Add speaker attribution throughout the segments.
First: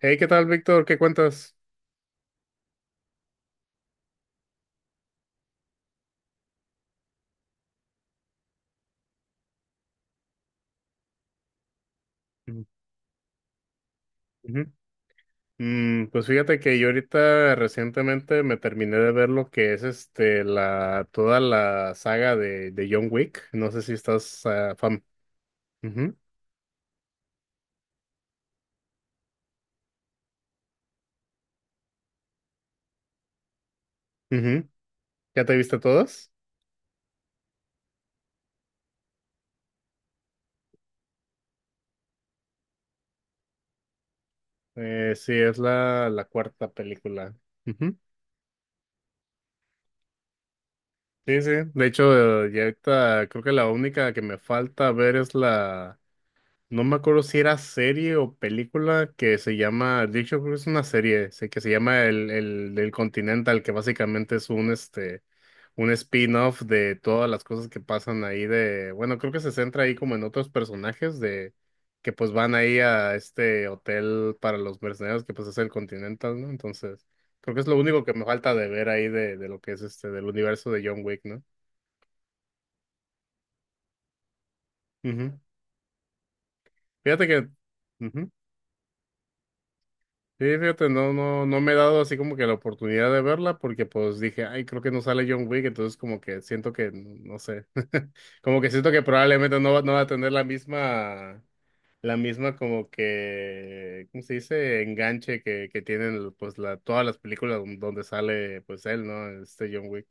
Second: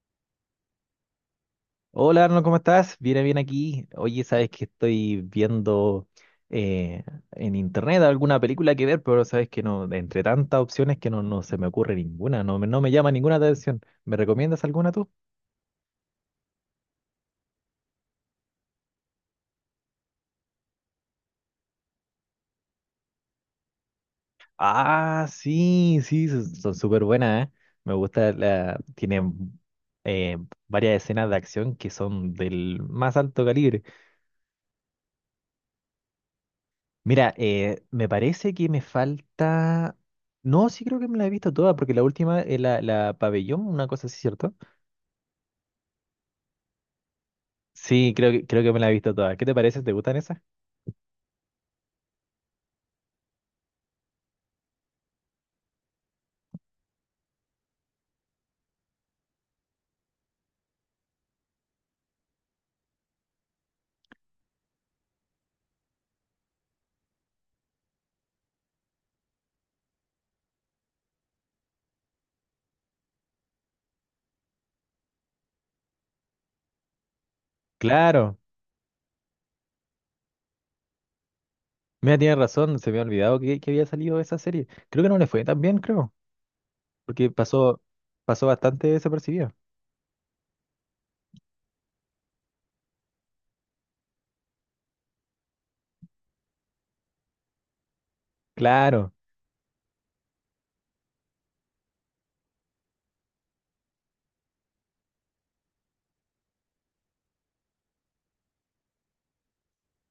Speaker 1: Hey, ¿qué tal, Víctor? ¿Qué cuentas?
Speaker 2: Hola Arno, ¿cómo estás? Bien, bien aquí. Oye, sabes que estoy viendo eh, en internet alguna película que ver, pero sabes que no, entre tantas opciones que no, se me ocurre ninguna, no,
Speaker 1: Mm,
Speaker 2: no me llama ninguna atención. ¿Me recomiendas
Speaker 1: ujú.
Speaker 2: alguna tú?
Speaker 1: Pues fíjate que yo ahorita recientemente me terminé de ver lo que es la toda la saga de John Wick. No sé si estás fam.
Speaker 2: Ah, sí,
Speaker 1: Ujú,
Speaker 2: sí, son súper buenas, ¿eh? Me gusta la, tienen eh, varias escenas de acción que son del más alto calibre.
Speaker 1: ujú. ¿Ya te viste todas?
Speaker 2: Mira, me parece que me falta. No, sí creo que me la he visto toda, porque la última es la pabellón, una cosa así, ¿cierto?
Speaker 1: Sí, es la cuarta película. Ujú.
Speaker 2: Sí, creo que me la he visto toda. ¿Qué te parece? ¿Te gustan esas?
Speaker 1: Sí, sí. De hecho, ya ahorita creo que la única que me falta ver es la. No me acuerdo si era serie o película que se llama, de hecho creo que es una serie, sé que se llama el Continental, que básicamente es un spin-off de todas las cosas que pasan ahí de, bueno, creo que se centra ahí como en otros personajes de que pues van ahí a este hotel para los mercenarios que pues es el Continental, ¿no? Entonces, creo que es lo único que me
Speaker 2: Claro.
Speaker 1: falta de ver ahí de lo que es del universo de John Wick, ¿no?
Speaker 2: Mira, tienes razón, se me ha olvidado que había salido esa serie. Creo que no le
Speaker 1: Ujú.
Speaker 2: fue tan bien, creo,
Speaker 1: Fíjate
Speaker 2: porque
Speaker 1: que
Speaker 2: pasó,
Speaker 1: ujú.
Speaker 2: pasó bastante desapercibida.
Speaker 1: Sí, fíjate, no, no, no me he dado así como que la oportunidad de verla porque pues dije, ay, creo que no sale John Wick, entonces como que siento que, no sé, como que siento que
Speaker 2: Claro.
Speaker 1: probablemente no va, no va a tener la misma como que, ¿cómo se dice? Enganche que tienen pues todas las películas donde sale pues él, ¿no? Este John Wick.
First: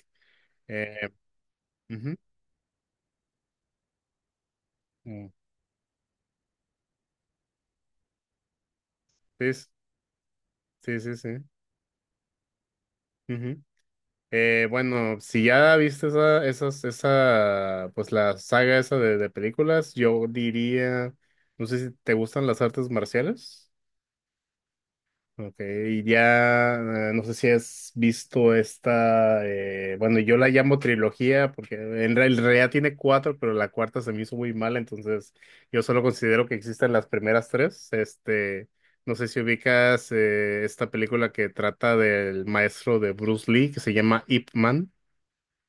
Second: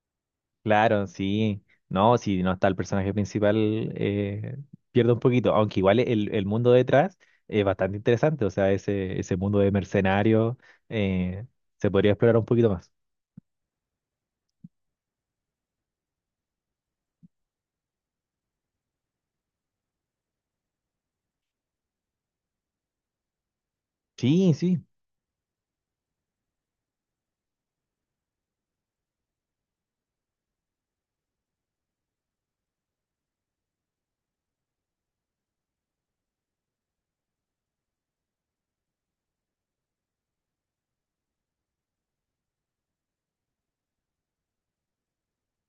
Speaker 2: Claro,
Speaker 1: Eh,
Speaker 2: sí.
Speaker 1: Ujú,
Speaker 2: No, si no está el personaje principal, eh, pierde un
Speaker 1: mm,
Speaker 2: poquito. Aunque igual el mundo detrás es bastante interesante. O sea, ese
Speaker 1: sí,
Speaker 2: mundo
Speaker 1: sí,
Speaker 2: de mercenarios
Speaker 1: sí, sí.
Speaker 2: eh, se podría explorar un poquito más.
Speaker 1: Ujú. Bueno, si ya viste esa, esas, esa, pues la saga esa de películas, yo diría, no sé si te gustan las artes marciales,
Speaker 2: Sí, sí.
Speaker 1: ok, y ya, no sé si has visto esta, bueno, yo la llamo trilogía, porque en realidad tiene cuatro, pero la cuarta se me hizo muy mala, entonces yo solo considero que existen las primeras tres, no sé si ubicas, esta película que trata del maestro de Bruce Lee, que se llama Ip Man.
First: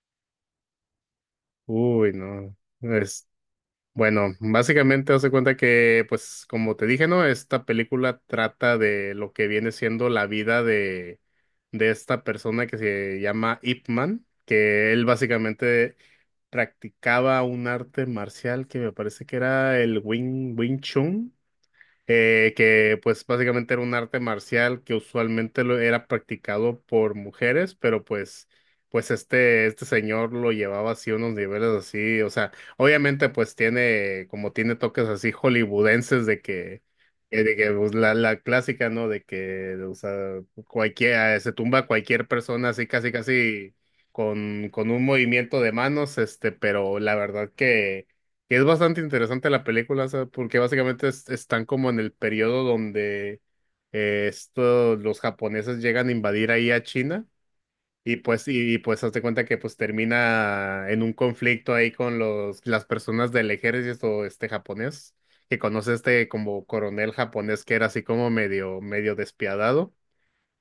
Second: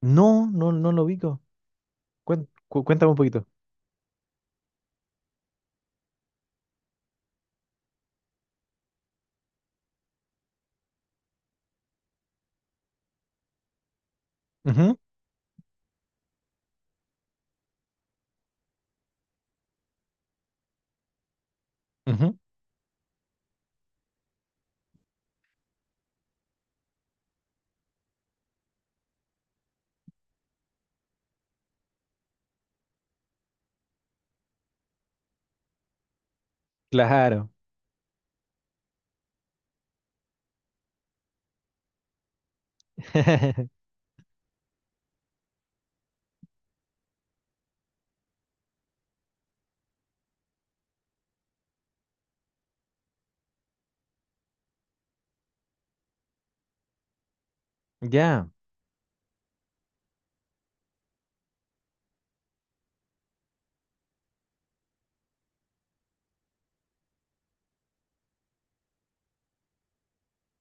Speaker 2: No, no, no lo ubico.
Speaker 1: Uy, no.
Speaker 2: Cuéntame un
Speaker 1: Es,
Speaker 2: poquito.
Speaker 1: bueno, básicamente hace cuenta que, pues, como te dije, ¿no? Esta película trata de lo que viene siendo la vida de esta persona que se llama Ip Man, que
Speaker 2: Ujú,
Speaker 1: él básicamente practicaba un arte marcial que me parece que era el Wing Chun,
Speaker 2: ujú.
Speaker 1: que pues básicamente era un arte marcial que usualmente lo era practicado por mujeres, pero pues, pues este señor lo llevaba así a unos niveles así, o sea, obviamente pues tiene, como tiene toques así hollywoodenses
Speaker 2: Claro.
Speaker 1: de que pues, la clásica, ¿no? De que, o sea, cualquiera, se tumba a cualquier persona así casi casi con un movimiento de manos, pero la verdad que es bastante interesante la película, o sea, porque básicamente están como en el periodo donde los japoneses llegan a invadir ahí a China y pues
Speaker 2: Ya,
Speaker 1: pues hazte cuenta que pues termina en un conflicto ahí con los las personas del ejército japonés que conoce como coronel japonés que era así como medio medio despiadado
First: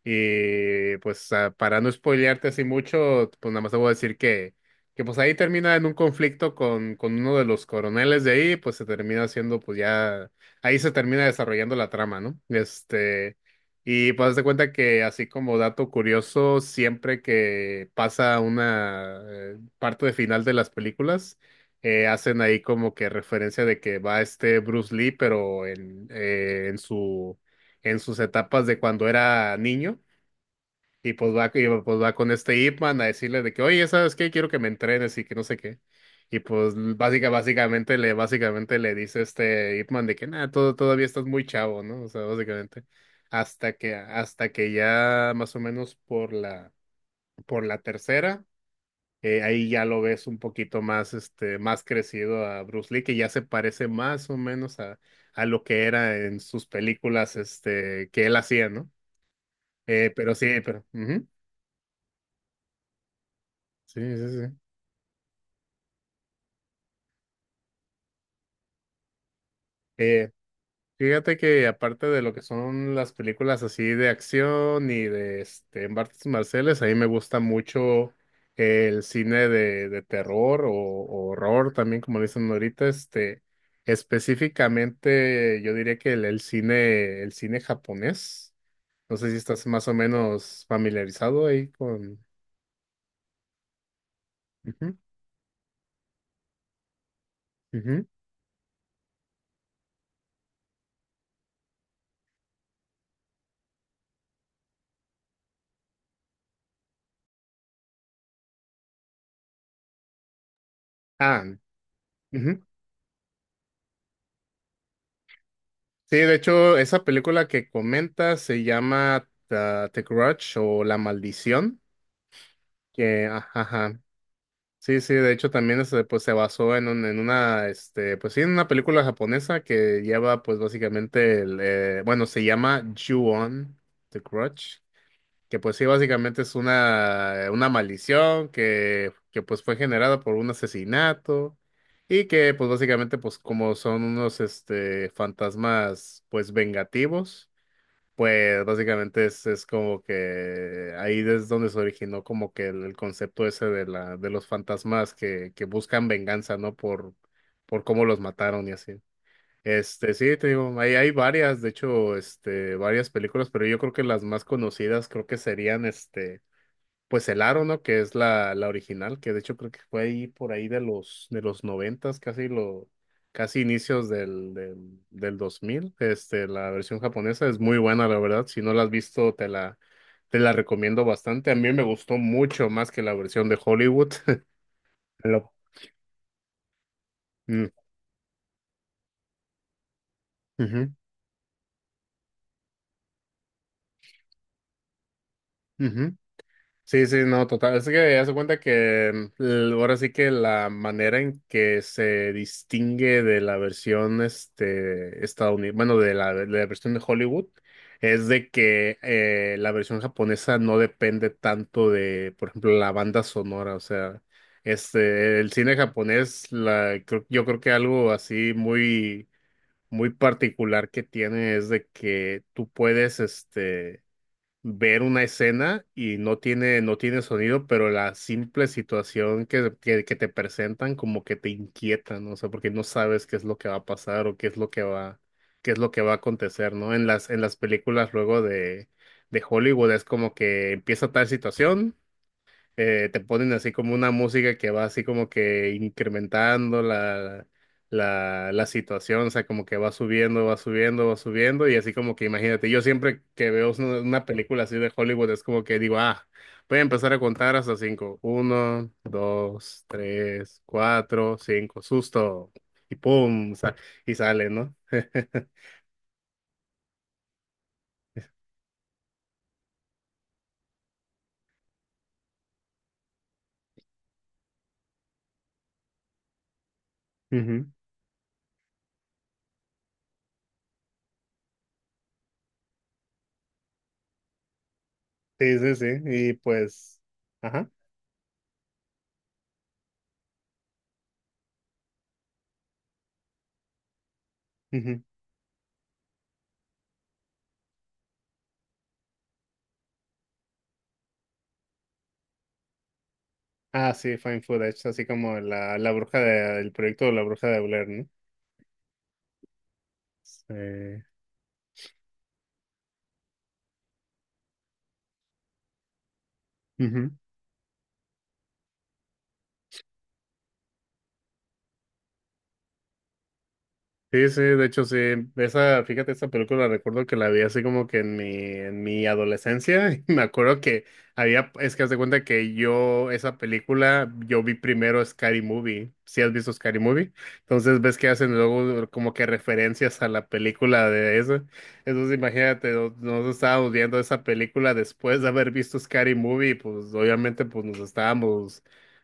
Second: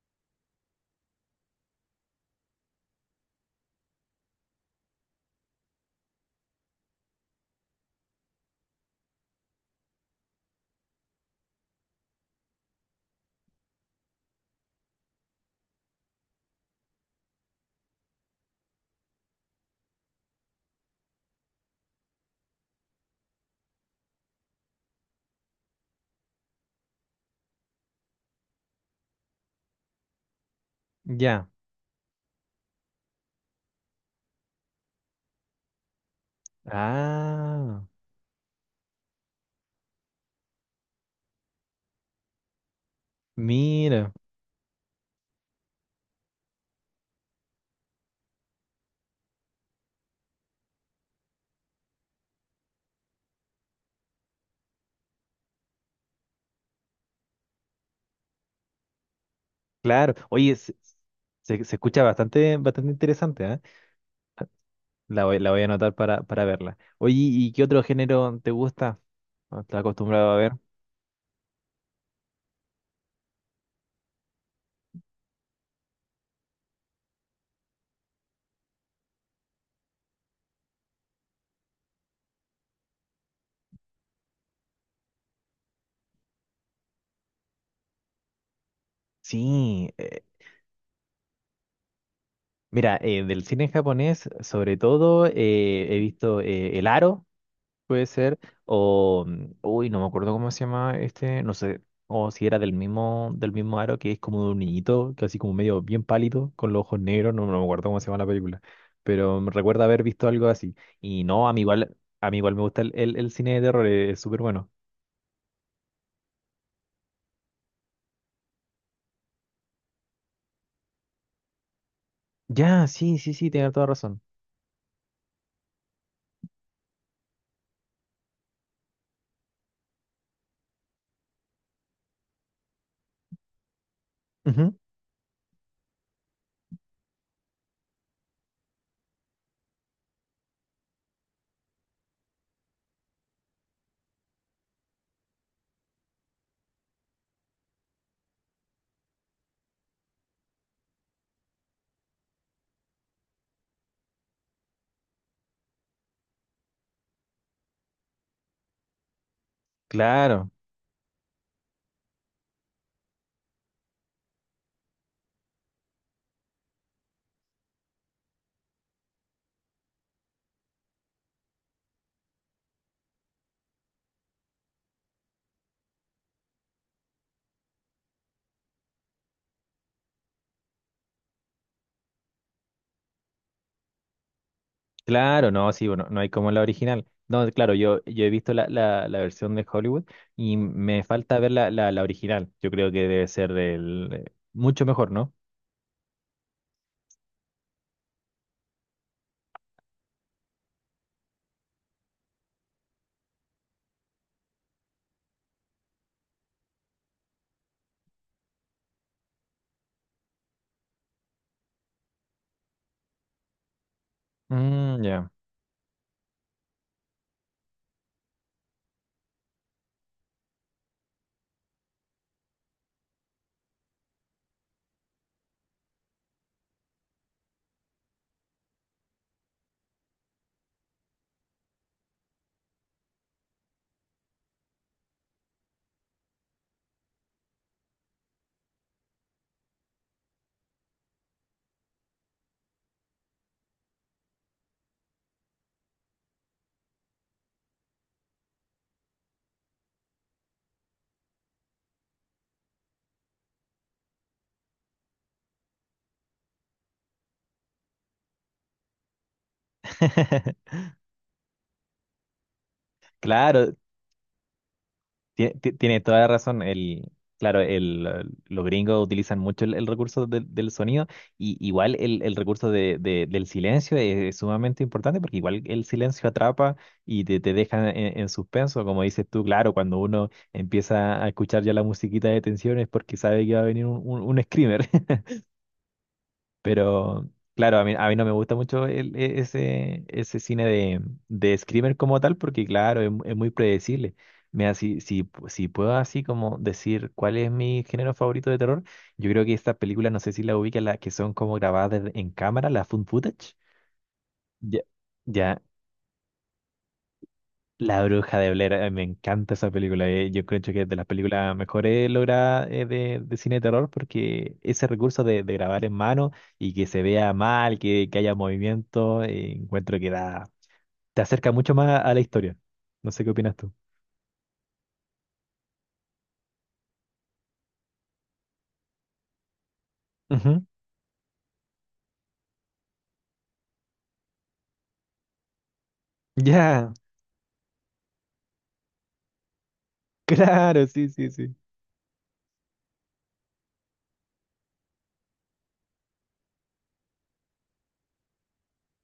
Speaker 1: y pues para no spoilearte así mucho, pues nada más te voy a decir que pues ahí termina en un conflicto con uno de los coroneles de ahí, pues se termina haciendo, pues ya, ahí se termina desarrollando la trama, ¿no? Y pues haz de cuenta que así como dato curioso, siempre que pasa una parte de final de las películas, hacen ahí como que referencia de que va este Bruce Lee, pero en su, en sus etapas de cuando era niño
Speaker 2: ya.
Speaker 1: y pues va con este Ip Man a decirle de que, oye, ¿sabes qué? Quiero que me entrenes y que no sé qué. Y pues básica,
Speaker 2: Ah,
Speaker 1: básicamente le, básicamente le dice este Ip Man de que nada, todo, todavía estás muy chavo, ¿no? O sea, básicamente. Hasta que,
Speaker 2: mira.
Speaker 1: hasta que ya más o menos por la tercera, ahí ya lo ves un poquito más, más crecido a Bruce Lee, que ya se parece más o menos a lo que era en sus películas, que él hacía, ¿no?
Speaker 2: Claro.
Speaker 1: Pero sí,
Speaker 2: Oye,
Speaker 1: pero. Ujú.
Speaker 2: se escucha bastante, bastante interesante, ¿ah?
Speaker 1: Sí, sí, sí.
Speaker 2: La voy a anotar para verla. Oye, ¿y qué otro género te gusta? ¿O ¿Estás
Speaker 1: Eh,
Speaker 2: acostumbrado a ver?
Speaker 1: Fíjate que aparte de lo que son las películas así de acción y de artes marciales, a mí me gusta mucho el cine de terror o horror también, como le dicen ahorita, específicamente yo diría que el cine japonés. No sé si estás más o
Speaker 2: Sí,
Speaker 1: menos familiarizado ahí con.
Speaker 2: mira, del cine japonés, sobre
Speaker 1: Ujú,
Speaker 2: todo, he visto El Aro, puede
Speaker 1: ujú.
Speaker 2: ser, o, uy, no me acuerdo cómo se llama este, no sé, o si era del mismo Aro, que es como de un niñito, que así como medio bien pálido, con los ojos negros, no, no me acuerdo cómo se llama la película, pero me recuerda haber visto algo así. Y
Speaker 1: Ah,
Speaker 2: no, a mí igual me
Speaker 1: ujú.
Speaker 2: gusta el cine de terror, es súper bueno.
Speaker 1: Sí, de hecho, esa película que comentas se llama, The Grudge o La Maldición.
Speaker 2: Ya, sí,
Speaker 1: Que,
Speaker 2: sí, sí, tienes toda
Speaker 1: ajá.
Speaker 2: razón.
Speaker 1: Sí, sí, de hecho también pues, se basó en, en una, pues sí, en una película japonesa que lleva, pues básicamente, bueno, se llama Ju-on, The
Speaker 2: Ujú.
Speaker 1: Crutch, que pues sí, básicamente es una maldición que pues fue generada por un asesinato y que pues básicamente, pues como son unos, fantasmas, pues vengativos. Pues básicamente es como que ahí es donde se originó como que el concepto ese de la, de los fantasmas que buscan venganza, ¿no? Por cómo los mataron y así. Sí, te
Speaker 2: Claro,
Speaker 1: digo, hay varias, de hecho, varias películas, pero yo creo que las más conocidas creo que serían pues el aro, ¿no? Que es la original, que de hecho creo que fue ahí por ahí de los noventas, casi inicios del dos mil. La versión japonesa es muy buena, la verdad. Si no la has visto, te la recomiendo bastante. A mí me gustó mucho más que la versión de Hollywood. Lo-
Speaker 2: claro, no, sí, bueno, no hay como la original. No,
Speaker 1: Mm,
Speaker 2: claro, yo he visto la versión de Hollywood y
Speaker 1: ujú,
Speaker 2: me falta ver la original. Yo creo que debe ser del, mucho mejor, ¿no?
Speaker 1: ujú. Sí, sí, no, total. Es que ya se cuenta que mm, ahora sí que la manera en que se distingue de la versión estadounidense, bueno, de la versión de Hollywood, es de que la versión japonesa no depende tanto de, por ejemplo, la banda sonora. O sea,
Speaker 2: Mm, ya.
Speaker 1: el cine japonés, yo creo que algo así muy, muy particular que tiene es de que tú puedes, ver una escena y no tiene sonido, pero la simple situación que te presentan como que te inquieta, ¿no? O sea, porque no sabes qué es lo que va a pasar o qué es lo que va a acontecer, ¿no? En las películas luego de Hollywood es como que empieza tal situación, te ponen así como una música que va así como que incrementando la situación, o sea, como que va subiendo, va subiendo, va subiendo, y así como que imagínate, yo siempre que veo una película así de Hollywood es como que digo, ah, voy a empezar a contar hasta cinco, uno, dos, tres, cuatro, cinco, susto, y pum,
Speaker 2: Claro.
Speaker 1: y sale, ¿no?
Speaker 2: Tiene toda la razón. El, claro, el, los gringos utilizan mucho el recurso del sonido y igual el recurso de, del silencio es sumamente importante porque igual el silencio atrapa y te
Speaker 1: Ujú.
Speaker 2: deja en suspenso, como dices tú, claro, cuando uno empieza a escuchar ya la musiquita de tensión es porque sabe que va a venir un screamer.
Speaker 1: Sí, sí, sí, y pues,
Speaker 2: Pero
Speaker 1: ajá.
Speaker 2: claro, a mí no me gusta mucho ese, ese cine de Screamer como tal, porque claro, es, es muy predecible. Mira, si puedo así como decir cuál es mi género favorito de terror, yo creo que estas películas, no sé si la ubican, las que son como grabadas en cámara, la found footage.
Speaker 1: Ah, sí, Fine
Speaker 2: Ya,
Speaker 1: Footage, así como
Speaker 2: ya,
Speaker 1: la bruja del proyecto de la bruja de Blair,
Speaker 2: la
Speaker 1: ¿no?
Speaker 2: Bruja de Blair, me encanta esa película. Yo creo que es de
Speaker 1: Sí.
Speaker 2: las películas mejores logradas de cine de terror porque ese recurso de grabar en mano y que se
Speaker 1: Ujú.
Speaker 2: vea mal, que haya movimiento, encuentro te acerca mucho más a la historia. No sé qué opinas tú.
Speaker 1: Sí, sí, de hecho sí, esa, fíjate, esa película recuerdo que la vi así como que en mi adolescencia, y me acuerdo
Speaker 2: Ujú.
Speaker 1: que había, es que haz de cuenta que yo, esa película, yo vi primero Scary Movie, si has visto Scary
Speaker 2: Ya,
Speaker 1: Movie, entonces ves que hacen luego como que referencias a la
Speaker 2: claro,
Speaker 1: película
Speaker 2: sí,
Speaker 1: de
Speaker 2: sí,
Speaker 1: eso,
Speaker 2: sí.
Speaker 1: entonces imagínate, nosotros estábamos viendo esa película después de haber visto Scary Movie, pues obviamente pues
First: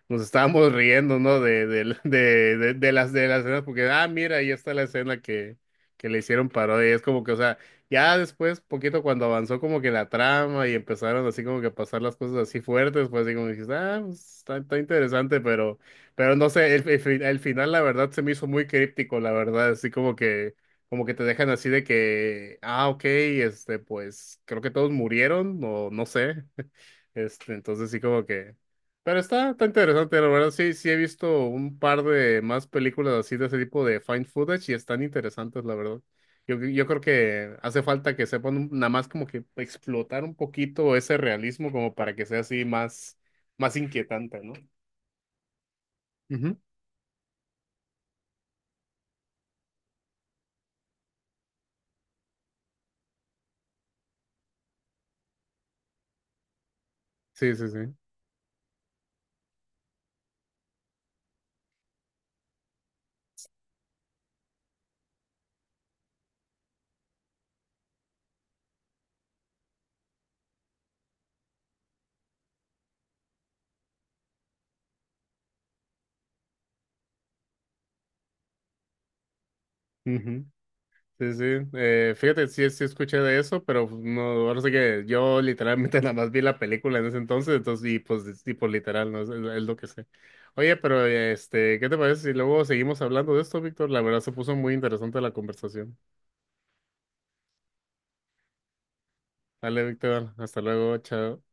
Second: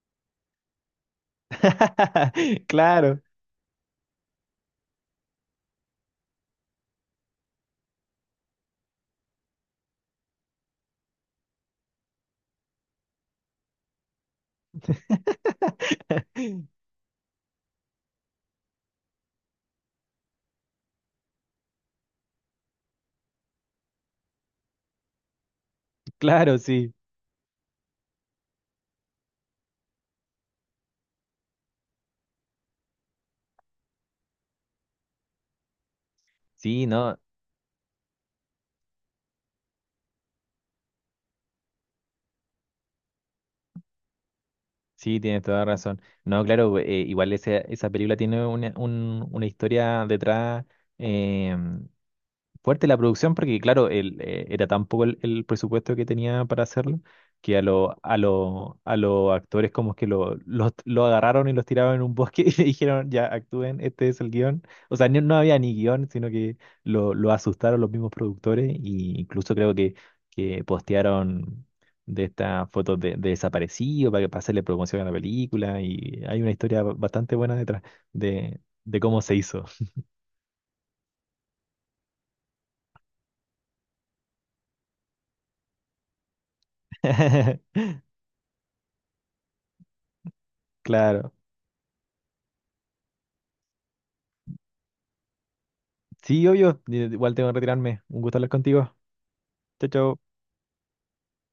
Speaker 1: nos estábamos riendo, ¿no? De, del-
Speaker 2: Claro.
Speaker 1: de las escenas, porque, mira, ahí está la escena que le hicieron parodia. Y es como que, o sea, ya después, poquito cuando avanzó como que la trama y empezaron así como que a pasar las cosas así fuertes, pues así como dijiste, pues, está interesante, pero no sé, el final, la verdad, se me hizo muy críptico, la verdad, así como que te dejan así de que, ok, pues creo que todos murieron, o no sé.
Speaker 2: Claro, sí.
Speaker 1: Entonces sí como que, pero está interesante, la verdad. Sí, sí he visto un par de más películas así de ese tipo de find footage y están interesantes, la verdad. Yo
Speaker 2: Sí,
Speaker 1: creo
Speaker 2: no,
Speaker 1: que hace falta que sepan nada más como que explotar un poquito ese realismo como para que sea así más, más inquietante, ¿no?
Speaker 2: sí, tienes toda la razón. No,
Speaker 1: Ujú.
Speaker 2: claro, igual esa, esa película tiene una, una historia detrás, em, fuerte la producción porque, claro, el, era tan poco el presupuesto que tenía para hacerlo
Speaker 1: Sí,
Speaker 2: que
Speaker 1: sí, sí.
Speaker 2: a los actores como que lo agarraron y los tiraron en un bosque y le dijeron, ya, actúen, este es el guión. O sea, no, no había ni guión, sino que lo asustaron los mismos productores e incluso creo que postearon de estas fotos de desaparecido para, para hacerle promoción a la película y hay una historia bastante buena detrás de cómo se hizo.
Speaker 1: Ujú. Sí, sí. Fíjate, sí, sí escuché de eso, pero pues, no, ahora sí que yo literalmente nada más vi la película en ese entonces, entonces, y pues, es tipo literal, ¿no? Es lo que sé. Oye, pero
Speaker 2: Claro.
Speaker 1: ¿qué te parece si luego seguimos hablando de esto, Víctor? La verdad se puso muy interesante la conversación.
Speaker 2: Sí, obvio. Igual tengo que retirarme. Un gusto hablar contigo.
Speaker 1: Dale,
Speaker 2: Chao, chao.
Speaker 1: Víctor, hasta luego, chao.